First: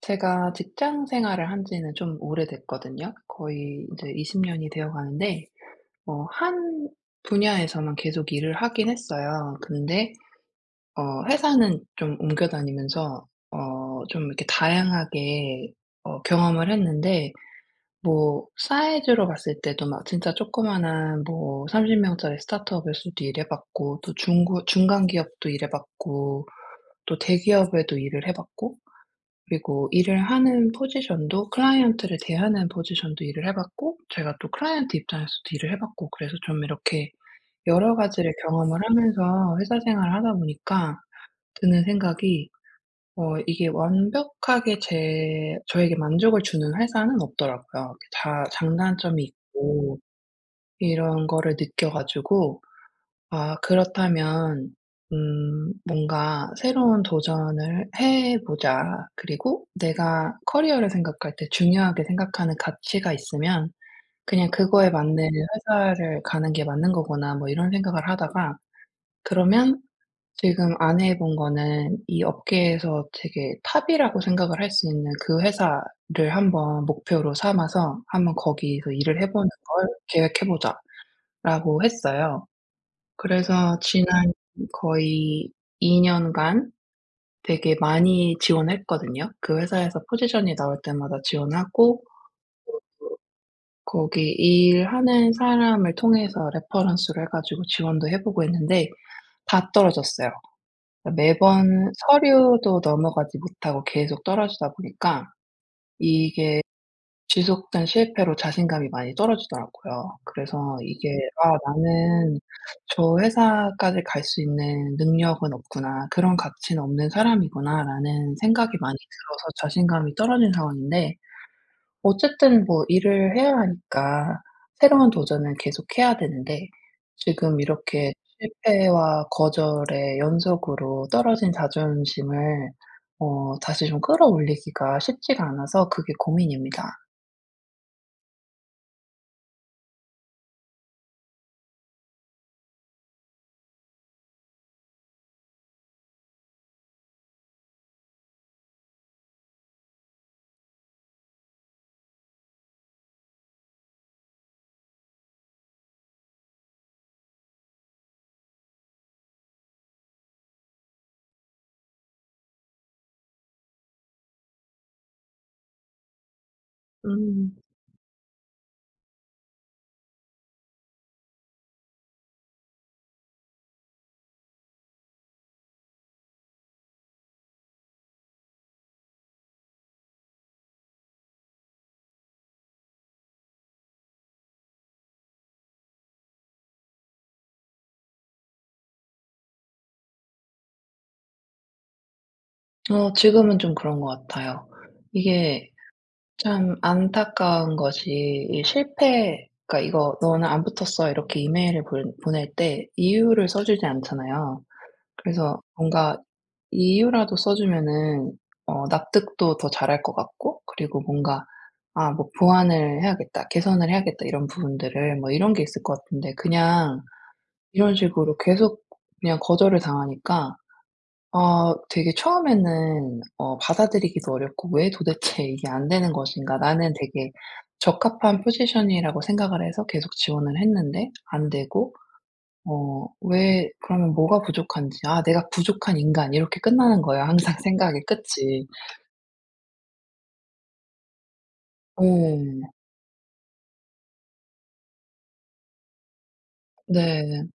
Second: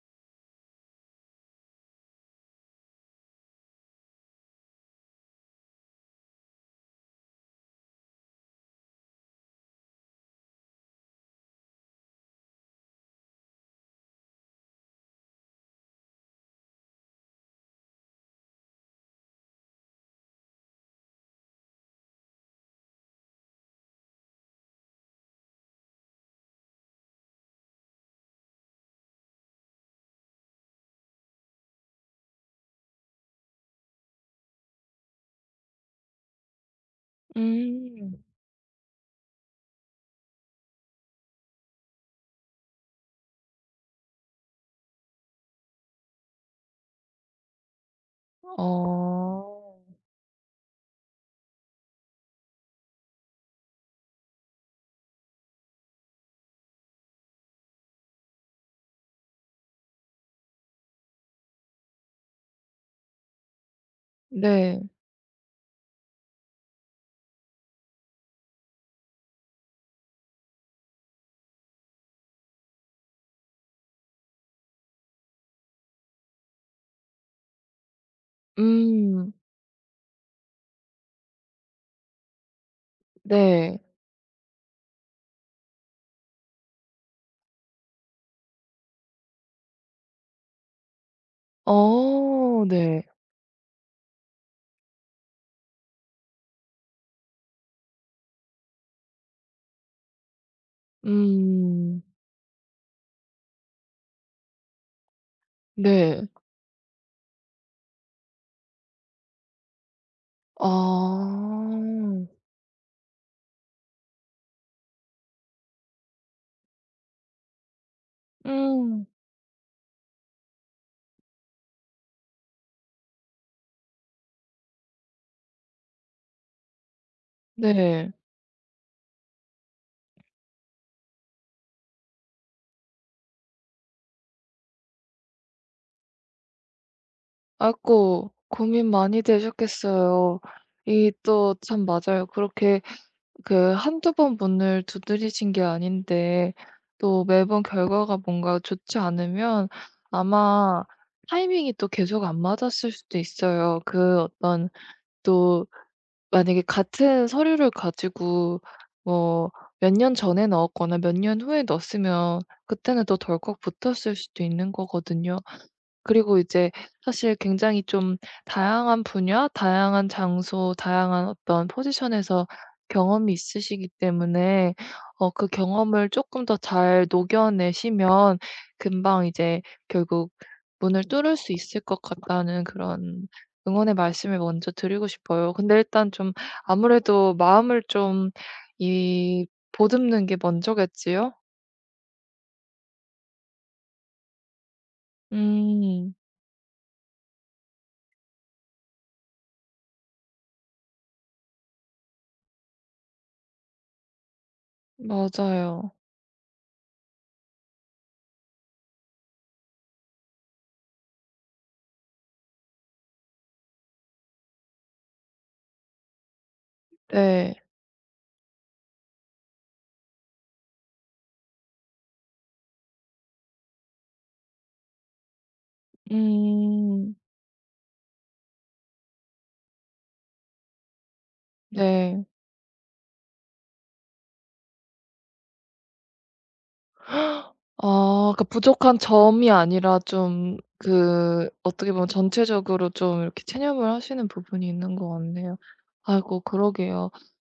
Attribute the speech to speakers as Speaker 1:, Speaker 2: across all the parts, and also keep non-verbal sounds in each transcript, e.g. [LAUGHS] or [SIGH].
Speaker 1: 제가 직장 생활을 한 지는 좀 오래됐거든요. 거의 이제 20 년이 되어 가는데 한 분야에서만 계속 일을 하긴 했어요. 근데 어 회사는 좀 옮겨 다니면서 좀 이렇게 다양하게 경험을 했는데, 뭐 사이즈로 봤을 때도 막 진짜 조그마한 뭐 30 명짜리 스타트업에서도 일해 봤고, 또 중고 중간 기업도 일해 봤고, 또 대기업에도 일을 해 봤고, 그리고 일을 하는 포지션도, 클라이언트를 대하는 포지션도 일을 해 봤고, 제가 또 클라이언트 입장에서도 일을 해 봤고, 그래서 좀 이렇게 여러
Speaker 2: 음.
Speaker 1: 가지를 경험을 하면서 회사 생활을 하다 보니까 드는 생각이, 이게 완벽하게 제 저에게 만족을 주는 회사는 없더라고요. 다 장단점이
Speaker 2: 어.
Speaker 1: 있고 이런 거를 느껴 가지고, 아 그렇다면 뭔가 '새로운 도전을 해 보자. 그리고 내가 커리어를 생각할 때 중요하게 생각하는 가치가 있으면 그냥
Speaker 2: 네.
Speaker 1: 그거에 맞는 회사를 가는 게 맞는 거구나.' 뭐 이런 생각을 하다가, 그러면 지금 안 해본 거는 이 업계에서 되게 탑이라고 생각을 할 수 있는 그 회사를 한번 목표로 삼아서 '한번 거기서 일을 해
Speaker 2: 음.
Speaker 1: 보는 걸 계획해 보자.'라고 했어요. 그래서
Speaker 2: 네.
Speaker 1: 지난 거의 2년간 되게 많이 지원했거든요. 그 회사에서 포지션이 나올 때마다 지원하고,
Speaker 2: 어 네.
Speaker 1: 거기 일하는 사람을 통해서 레퍼런스를 해 가지고 지원도 해 보고 했는데 다 떨어졌어요. 매번
Speaker 2: 음.
Speaker 1: 서류도 넘어가지 못하고 계속 떨어지다 보니까,
Speaker 2: 네.
Speaker 1: 이게 지속된 실패로 자신감이 많이 떨어지더라고요.
Speaker 2: 아.
Speaker 1: 그래서 이게 '아 나는 저 회사까지 갈 수 있는 능력은 없구나. 그런 가치는 없는 사람이구나.'라는 생각이 많이
Speaker 2: 음.
Speaker 1: 들어서 자신감이 떨어진 상황인데, 어쨌든 뭐 일을 해야 하니까 새로운 도전은 계속해야 되는데, 지금 이렇게
Speaker 2: 네.
Speaker 1: 실패와 거절의 연속으로 떨어진 자존심을 다시 좀 끌어올리기가 쉽지가 않아서 그게 고민입니다.
Speaker 2: 아이고 고민 많이 되셨겠어요. 이 또 참 맞아요. 그렇게 그 한두 번 문을 두드리신 게 아닌데 또 매번 결과가 뭔가 좋지 않으면 아마 타이밍이 또 계속 안 맞았을 수도 있어요. 그 어떤 또 만약에 같은 서류를 가지고 뭐 몇 년 전에 넣었거나 몇 년 후에 넣었으면 그때는 또 덜컥 붙었을 수도 있는 거거든요. 그리고 이제 사실
Speaker 1: 음.
Speaker 2: 굉장히 좀 다양한 분야, 다양한 장소, 다양한 어떤 포지션에서 경험이 있으시기 때문에 그 경험을 조금 더 잘 녹여내시면 금방 이제 결국 문을 뚫을 수 있을 것 같다는 그런 응원의 말씀을 먼저 드리고 싶어요. 근데 일단 좀 아무래도 마음을 좀 이 보듬는 게 먼저겠지요?
Speaker 1: 지금은 좀 그런 것 같아요. 이게
Speaker 2: 음.
Speaker 1: 참 안타까운 것이, 이 실패, 그러니까 이거 "너는 안 붙었어." 이렇게 이메일을 보낼 때 이유를 써 주지 않잖아요. 그래서
Speaker 2: 맞아요.
Speaker 1: 뭔가 이유라도 써 주면은 납득도 더 잘할 것 같고, 그리고 뭔가 '아 뭐 보완을 해야겠다. 개선을 해야겠다.' 이런 부분들을 뭐 이런 게 있을 것 같은데, 그냥
Speaker 2: 네.
Speaker 1: 이런 식으로 계속 그냥 거절을 당하니까, 아 되게 처음에는 받아들이기도 어렵고 '왜 도대체 [LAUGHS] 이게 안 되는 것인가?' 나는
Speaker 2: 음.
Speaker 1: 되게 적합한 포지션이라고 생각을 해서 계속 지원을 했는데 안 되고,
Speaker 2: 네.
Speaker 1: 왜 그러면 뭐가 부족한지 '아 내가 부족한 인간.' 이렇게 끝나는 거예요 항상 [LAUGHS] 생각의
Speaker 2: 아 그
Speaker 1: 끝이.
Speaker 2: 부족한 점이 아니라 좀 그 어떻게
Speaker 1: 어.
Speaker 2: 보면 전체적으로 좀 이렇게 체념을 하시는 부분이 있는 것 같네요. 아이고 그러게요.
Speaker 1: 네.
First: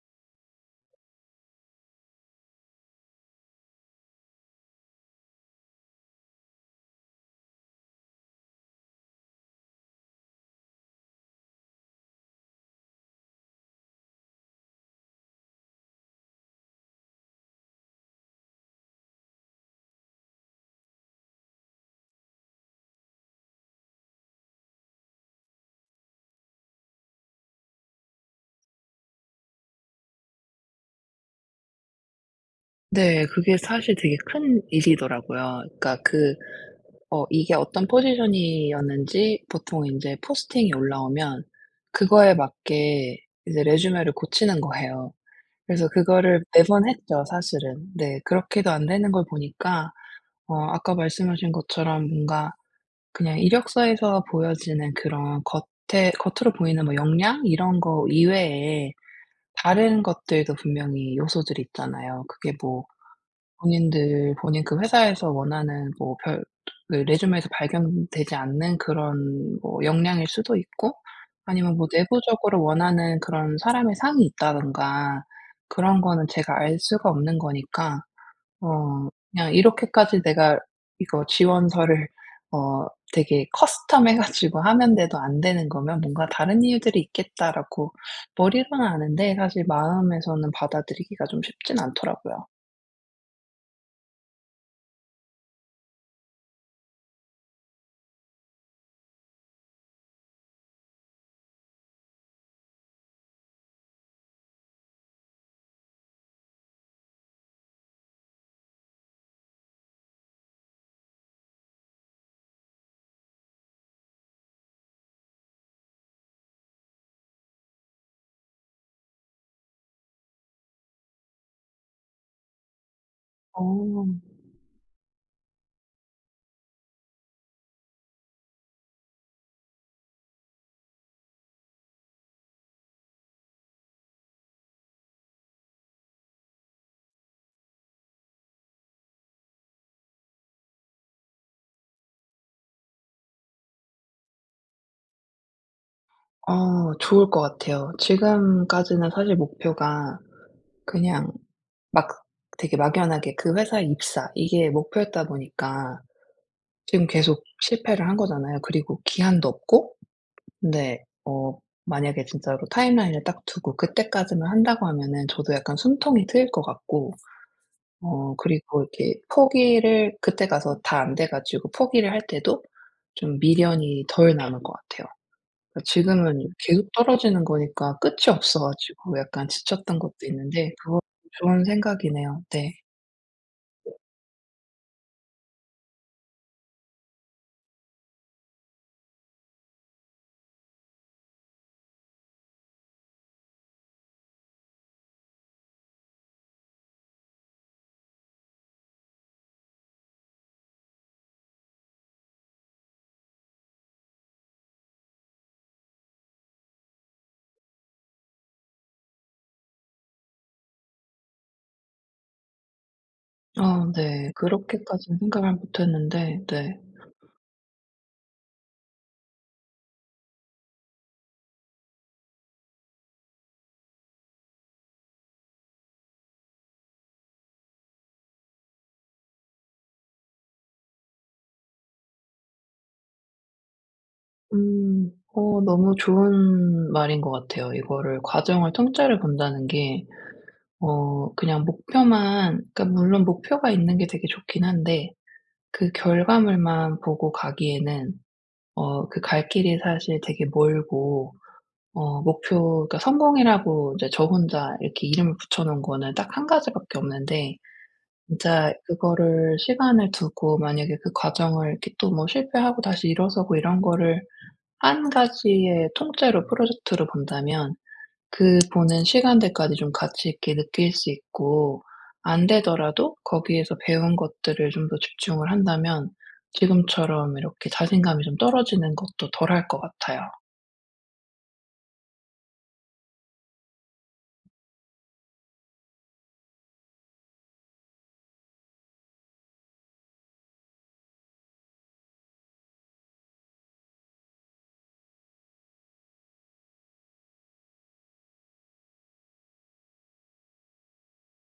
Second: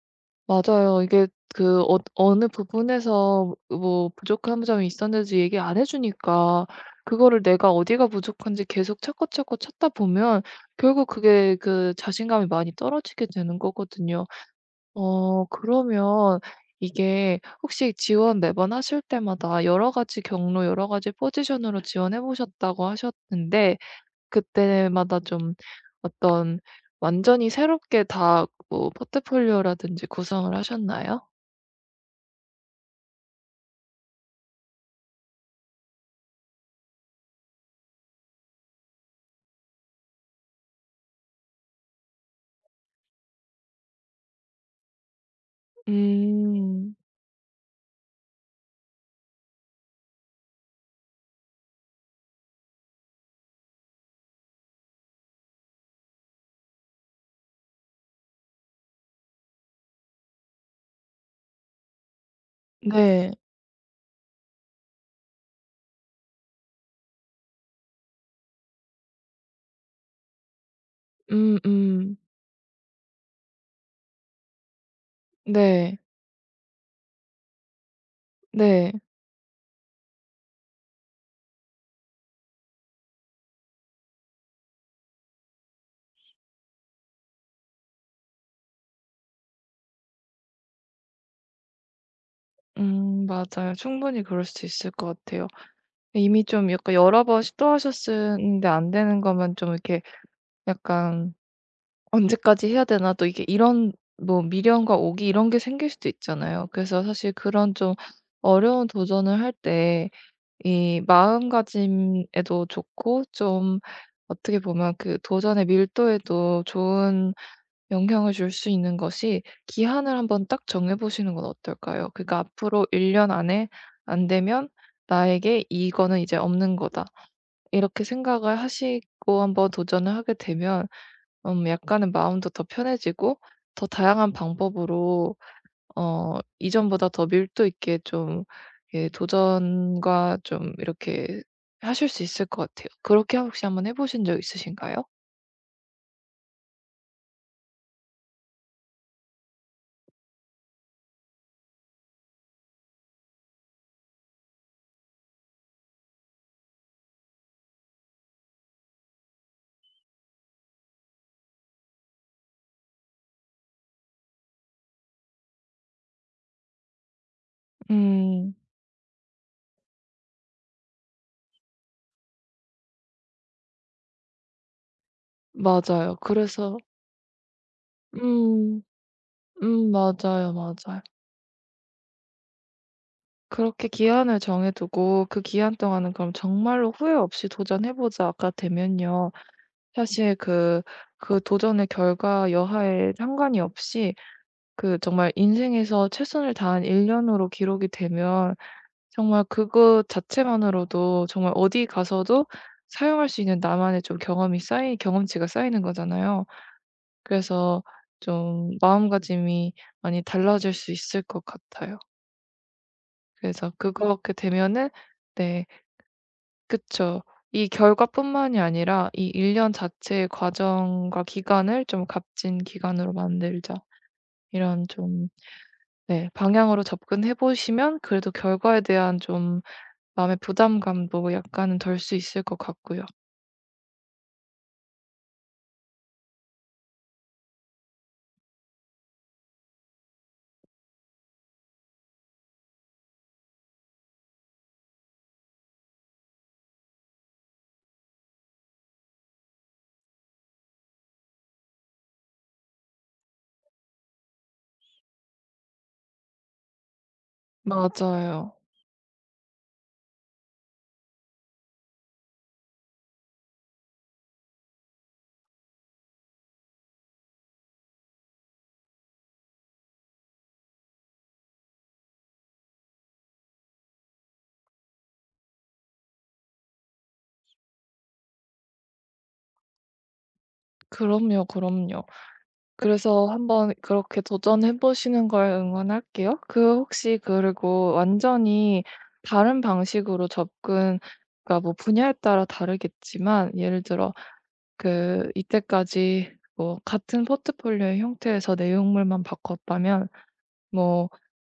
Speaker 2: 맞아요. 이게 그 어느 부분에서 뭐 부족한 점이 있었는지 얘기 안 해 주니까 그거를 내가 어디가 부족한지 계속 찾고 찾고 찾다 보면 결국 그게 그 자신감이 많이 떨어지게 되는 거거든요. 그러면 이게 혹시 지원 매번 하실 때마다 여러 가지 경로 여러 가지 포지션으로 지원해 보셨다고 하셨는데 그때마다 좀 어떤 완전히 새롭게 다 뭐 포트폴리오라든지 구성을 하셨나요?
Speaker 1: 네. 그게 사실 되게 큰 일이더라고요. 그러니까 그 이게 어떤 포지션이었는지 보통 이제 포스팅이 올라오면 그거에 맞게 이제 레주메를 고치는 거예요. 그래서 그거를 매번
Speaker 2: 음.
Speaker 1: 했죠 사실은. 네. 그렇게도 안 되는 걸 보니까, 아까 말씀하신 것처럼 뭔가, 그냥 이력서에서 보여지는 그런 겉에 겉으로 보이는 뭐 역량 이런 거 이외에 다른 것들도 분명히 요소들이 있잖아요. 그게 뭐
Speaker 2: 네.
Speaker 1: 본인 그 회사에서 원하는 뭐 별, 그 레주메에서 발견되지 않는 그런 뭐 역량일 수도 있고, 아니면 뭐
Speaker 2: 음음.
Speaker 1: 내부적으로 원하는 그런 사람의 상이 있다든가,
Speaker 2: 네.
Speaker 1: 그런 거는 제가 알 수가 없는 거니까
Speaker 2: 네.
Speaker 1: 그냥 이렇게까지 내가 이거 지원서를 어 되게 커스텀해 가지고 하면 돼도 안 되는 거면 '뭔가 다른 이유들이 있겠다.'라고 머리로는 아는데, 사실 마음에서는 받아들이기가 좀 쉽진 않더라고요.
Speaker 2: 맞아요. 충분히 그럴 수 있을 것 같아요. 이미 좀 약간 여러 번 시도하셨 는데 안 되는 거면 좀 이렇게 약간 '언제까지 해야 되나?' 또 이게 이런 뭐 미련과 오기 이런 게 생길 수도 있잖아요. 그래서 사실 그런 좀 어려운 도전을 할 때 이 마음가짐에도 좋고 좀 어떻게 보면 그 도전의 밀도에도 좋은 영향을 줄 수 있는 것이 기한을 한번 딱 정해 보시는 건 어떨까요? 그러니까 '앞으로 1년 안에
Speaker 1: 어.
Speaker 2: 안 되면 나에게 이거는 이제 없는 거다.' 이렇게 생각을 하시고 한번 도전을 하게 되면 약간은 마음도 더 편해지고 더 다양한 방법으로 이전보다 더 밀도 있게 좀 예 도전과 좀 이렇게 하실 수 있을 것 같아요. 그렇게 혹시 한번 해 보신 적 있으신가요?
Speaker 1: 좋을 것 같아요. 지금까지는 사실 목표가 그냥 막 되게 막연하게 그 회사에 입사, 이게 목표였다 보니까 지금 계속 실패를 한 거잖아요. 그리고 기한도 없고, 근데 만약에 진짜로 타임라인을 딱 두고 그때까지만 한다고 하면은 저도 약간 숨통이 트일 것 같고,
Speaker 2: 음
Speaker 1: 그리고 이렇게 포기를 그때 가서 다 안 돼 가지고 포기를 할 때도 좀 미련이 덜 남을 것 같아요. 그러니까
Speaker 2: 맞아요.
Speaker 1: 지금은
Speaker 2: 그래서
Speaker 1: 계속 떨어지는 거니까 끝이 없어
Speaker 2: 음.
Speaker 1: 가지고 약간 지쳤던 것도
Speaker 2: 맞아요,
Speaker 1: 있는데, 그거
Speaker 2: 맞아요.
Speaker 1: 좋은 생각이네요. 네.
Speaker 2: 그렇게 기한을 정해 두고 그 기한 동안은 그럼 정말로 후회 없이 도전해 보자가 되면요. 사실 그 도전의 결과 여하에 상관이 없이 그 정말 인생에서 최선을 다한 1 년으로 기록이 되면 정말 그것 자체만으로도 정말 어디 가서도 사용할 수 있는 나만의 좀 경험이 쌓이 경험치가 쌓이는 거잖아요. 그래서 좀 마음가짐이 많이 달라질 수 있을 것 같아요. 그래서
Speaker 1: 아 네.
Speaker 2: 그렇게 되면은
Speaker 1: 그렇게까지는 생각을
Speaker 2: 네.
Speaker 1: 못 했는데. 네.
Speaker 2: 그쵸. 이 결과뿐만이 아니라 이 1년 자체의 과정과 기간을 좀 값진 기간으로 만들자. 이런 좀 네 방향으로 접근해 보시면 그래도 결과에 대한 좀 마음의 부담감도 약간은 덜 수 있을 것 같고요.
Speaker 1: 음. 너무 좋은 말인 것 같아요. 이거를 과정을 통째로 본다는 게, 그냥 목표만, 그러니까 물론 목표가 있는 게 되게 좋긴 한데 그 결과물만 보고 가기에는 그 갈 길이 사실 되게 멀고, 목표, 그러니까 성공이라고 이제 저 혼자 이렇게 이름을 붙여 놓은 거는 딱 한 가지밖에 없는데,
Speaker 2: 맞아요.
Speaker 1: 진짜 그거를 시간을 두고 만약에 그 과정을 이렇게, 또 뭐 실패하고 다시 일어서고 이런 거를 한 가지의 통째로 프로젝트로 본다면 그 보는 시간들까지 좀 가치 있게 느낄 수 있고, 안 되더라도 거기에서 배운 것들을 좀 더 집중을 한다면 지금처럼 이렇게 자신감이 좀 떨어지는 것도 덜할 것 같아요.
Speaker 2: 그럼요, 그럼요. 그래서 한번 그렇게 도전해 보시는 걸 응원할게요. 그 혹시 그리고 완전히 다른 방식으로 접근 그러니까 뭐 분야에 따라 다르겠지만 예를 들어 그 이때까지 뭐 같은 포트폴리오의 형태에서 내용물만 바꿨다면 뭐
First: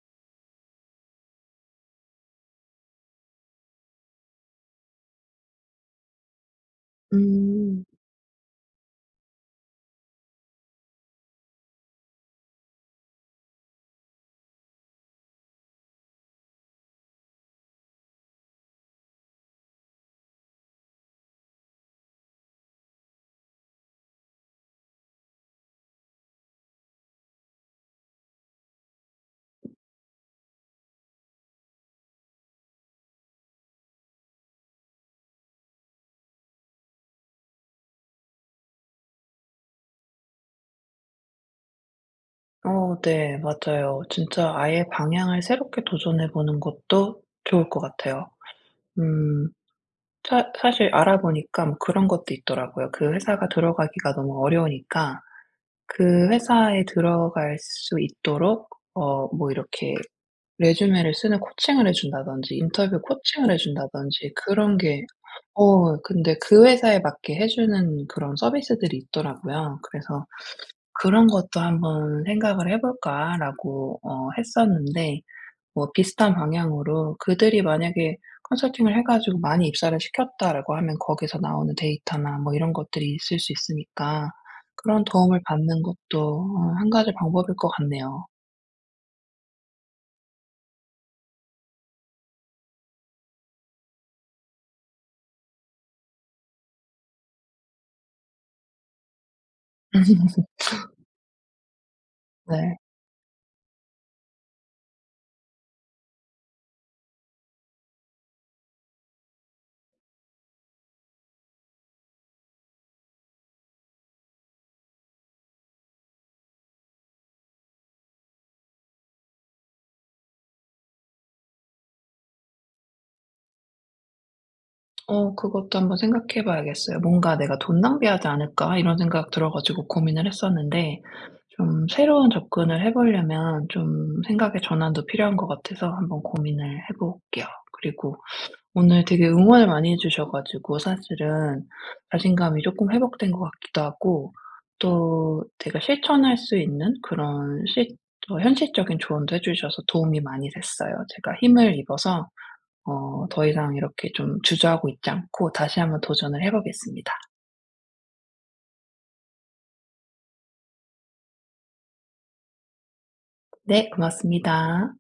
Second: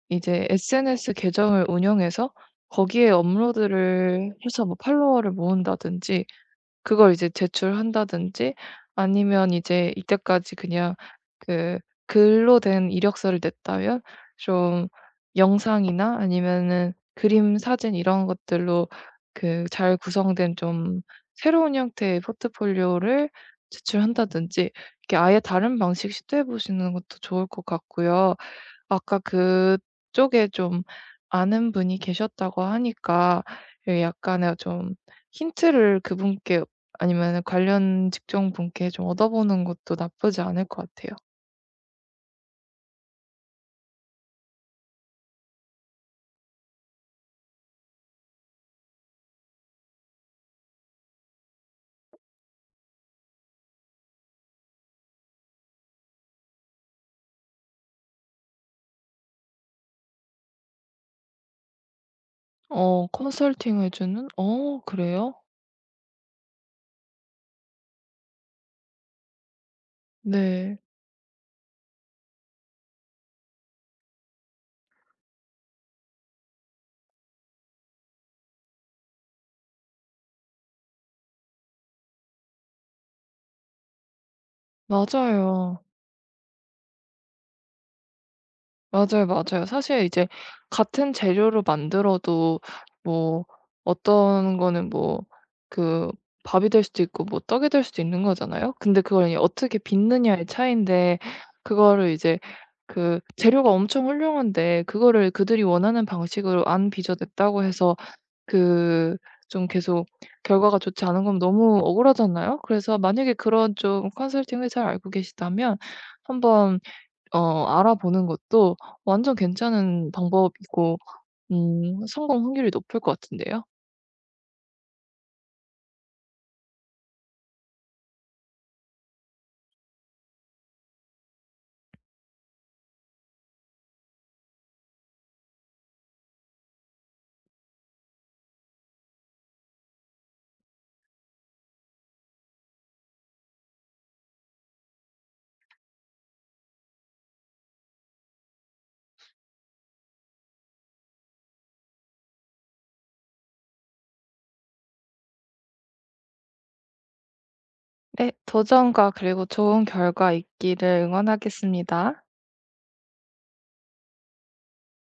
Speaker 2: 이제 SNS 계정을 운영해서 거기에 업로드를 해서 뭐 팔로워를 모은다든지 그걸 이제
Speaker 1: 음.
Speaker 2: 제출한다든지 아니면 이제 이때까지 그냥 그 글로 된 이력서를 냈다면 좀 영상이나 아니면은 그림, 사진 이런 것들로 그 잘 구성된 좀 새로운 형태의 포트폴리오를 제출한다든지 이렇게 아예 다른 방식 시도해 보시는 것도 좋을 것 같고요. 아까 그쪽에 좀 아는 분이 계셨다고 하니까 예 약간의 좀 힌트를 그분께 아니면 관련 직종 분께 좀 얻어보는 것도 나쁘지 않을 것 같아요.
Speaker 1: 어 네. 맞아요. 진짜 아예 방향을 새롭게 도전해 보는 것도 좋을 것 같아요. 음 사 사실 알아보니까 뭐 그런 것도 있더라고요. 그 회사가 들어가기가 너무 어려우니까, 그 회사에 들어갈 수 있도록 뭐 이렇게 레주메를 쓰는 코칭을 해 준다든지 인터뷰
Speaker 2: 어
Speaker 1: 코칭을 해
Speaker 2: 컨설팅을 해 주는?
Speaker 1: 준다든지 그런
Speaker 2: 어
Speaker 1: 게,
Speaker 2: 그래요?
Speaker 1: 근데 그 회사에 맞게 해 주는 그런 서비스들이 있더라고요. 그래서
Speaker 2: 네.
Speaker 1: '그런 것도 한번 생각을 해 볼까.'라고 했었는데, 뭐 비슷한 방향으로 그들이 만약에 컨설팅을 해 가지고 많이 입사를 시켰다라고 하면 거기서 나오는 데이터나 뭐 이런 것들이 있을 수 있으니까, 그런 도움을 받는
Speaker 2: 맞아요.
Speaker 1: 것도 한 가지 방법일 것 같네요.
Speaker 2: 맞아요, 맞아요. 사실 이제 같은 재료로 만들어도 뭐 어떤 거는 뭐 그 밥이 될 수도 있고 뭐 떡이 될 수도 있는 거잖아요. 근데 그걸 이제 어떻게
Speaker 1: [LAUGHS]
Speaker 2: 빚느냐의 차이인데 그거를 이제
Speaker 1: 네.
Speaker 2: 그 재료가 엄청 훌륭한데 그거를 그들이 원하는 방식으로 안 빚어냈다고 해서 그 좀 계속 결과가 좋지 않은 건 너무 억울하잖아요. 그래서 만약에 그런 좀 컨설팅을 잘 알고 계시다면 한번 알아보는 것도 완전 괜찮은 방법이고 성공 확률이 높을 것 같은데요.
Speaker 1: 그것도 한번 생각해 봐야겠어요. 뭔가 '내가 돈 낭비하지 않을까?' 이런 생각 들어 가지고 고민을 했었는데, 좀 새로운 접근을 해 보려면 좀 생각의 전환도 필요한 것 같아서 한번 고민을 해 볼게요. 그리고 오늘 되게 응원을 많이 해 주셔 가지고 사실은 자신감이 조금 회복된 것 같기도 하고, 또 제가 실천할 수 있는 그런 실 어 현실적인 조언도 해 주셔서 도움이 많이 됐어요. 제가 힘을 입어서 더 이상 이렇게 좀 주저하고 있지 않고 다시 한번 도전을 해 보겠습니다.
Speaker 2: 네. 도전과 그리고 좋은 결과 있기를 응원하겠습니다.
Speaker 1: 네, 고맙습니다.